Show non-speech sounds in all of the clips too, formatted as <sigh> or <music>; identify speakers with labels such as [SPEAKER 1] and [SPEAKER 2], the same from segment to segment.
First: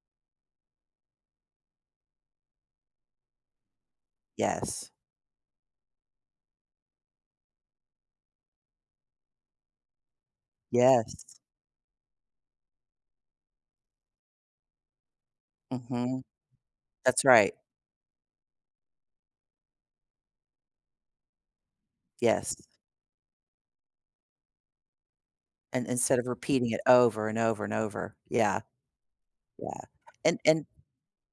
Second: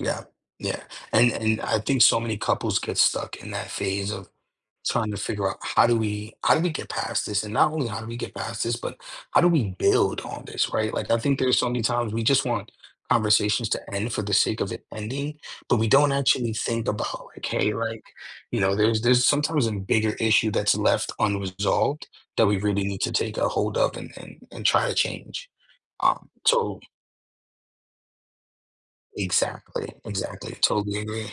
[SPEAKER 1] Yeah, yeah. And and I think so many couples get stuck in that phase of
[SPEAKER 2] Yes.
[SPEAKER 1] trying to figure out how do we how do we get past this? And not only how do we get past this, but how do we build on this, right? Like, I think
[SPEAKER 2] Yes.
[SPEAKER 1] there's so many times we just want conversations to end for the sake of it ending, but we don't
[SPEAKER 2] Mhm.
[SPEAKER 1] actually think
[SPEAKER 2] That's
[SPEAKER 1] about, like
[SPEAKER 2] right.
[SPEAKER 1] hey, like, you know, there's there's sometimes a bigger issue that's left unresolved that we
[SPEAKER 2] Yes.
[SPEAKER 1] really need to take a hold of and and and try to change.
[SPEAKER 2] And instead of
[SPEAKER 1] Um,
[SPEAKER 2] repeating
[SPEAKER 1] so
[SPEAKER 2] it over and over and over, yeah. Yeah,
[SPEAKER 1] Exactly,
[SPEAKER 2] and
[SPEAKER 1] exactly.
[SPEAKER 2] and
[SPEAKER 1] Totally agree.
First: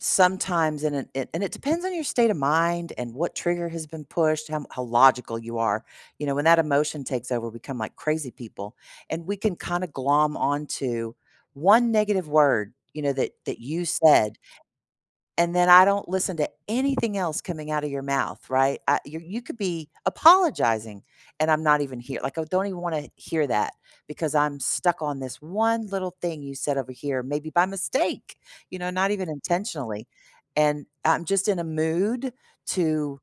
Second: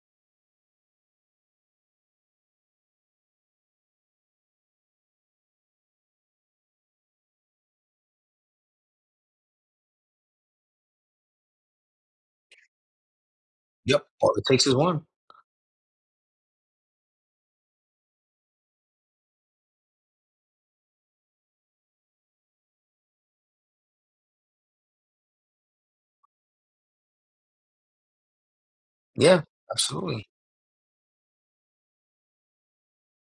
[SPEAKER 2] Sometimes and it, it, and it depends on your state of mind and what trigger has been pushed, how m how logical you are, you know, when that emotion takes over, we come like crazy people and we can kinda glom onto 1 negative word, you know, that that you
[SPEAKER 1] Yep, all
[SPEAKER 2] said
[SPEAKER 1] it takes is 1.
[SPEAKER 2] and then I don't listen to anything else coming out of your mouth, right, I you you could be apologizing and I'm not even hear like, I don't even wanna hear that because I'm stuck on this 1 little thing you said over here, maybe by mistake, you know, not even
[SPEAKER 1] Yeah,
[SPEAKER 2] intentionally,
[SPEAKER 1] absolutely.
[SPEAKER 2] and I'm just in a mood to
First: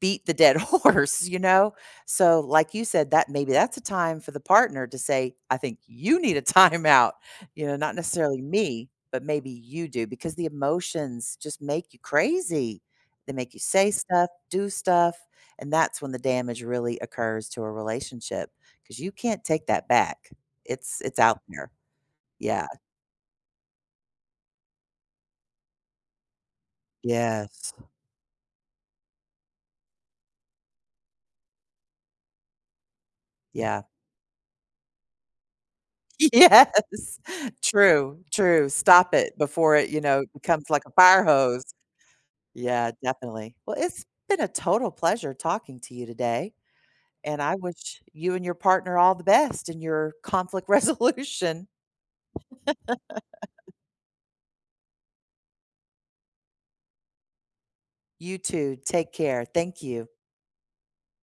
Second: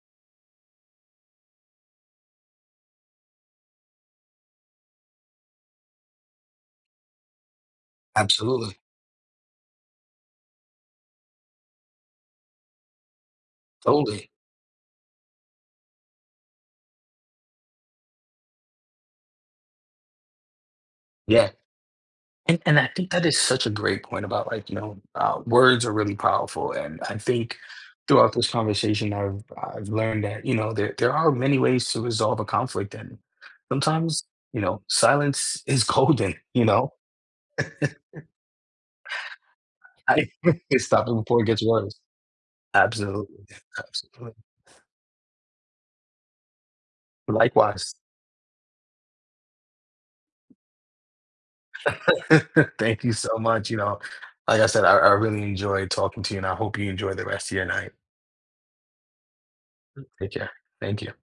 [SPEAKER 2] beat the dead horse, you know, so, like you said, that maybe that's a time for the partner to say, "I think you need a timeout," you know, not necessarily
[SPEAKER 1] Absolutely.
[SPEAKER 2] me, but maybe you do because the emotions just make you crazy, they make you say
[SPEAKER 1] Totally.
[SPEAKER 2] stuff, do stuff, and that's when the damage really occurs to a relationship 'cause you can't take that back, it's it's out
[SPEAKER 1] Yeah.
[SPEAKER 2] there.
[SPEAKER 1] And
[SPEAKER 2] Yeah.
[SPEAKER 1] and I think that is such a great point about like, you know, uh, words are really powerful, and I think
[SPEAKER 2] Yes.
[SPEAKER 1] throughout this conversation I've I've learned that, you know, there there are many ways to resolve a conflict and
[SPEAKER 2] Yeah.
[SPEAKER 1] sometimes, you know, silence is golden, you know?
[SPEAKER 2] Yes. True,
[SPEAKER 1] <chuckles>
[SPEAKER 2] true. Stop it before it, you know,
[SPEAKER 1] I
[SPEAKER 2] becomes like a
[SPEAKER 1] Stop it
[SPEAKER 2] fire
[SPEAKER 1] before it
[SPEAKER 2] hose.
[SPEAKER 1] gets worse.
[SPEAKER 2] Yeah,
[SPEAKER 1] Absolutely,
[SPEAKER 2] definitely. Well, it's been
[SPEAKER 1] absolutely.
[SPEAKER 2] a total pleasure talking to you today, and I
[SPEAKER 1] Likewise.
[SPEAKER 2] wish you and your partner all the best in your conflict resolution.
[SPEAKER 1] <chuckles> Thank you so much,
[SPEAKER 2] <laughs>
[SPEAKER 1] you know, like I said, I I really enjoyed talking to you, and I hope you enjoy the rest of your night.
[SPEAKER 2] You too. Take care. Thank you.
[SPEAKER 1] Take care, thank you.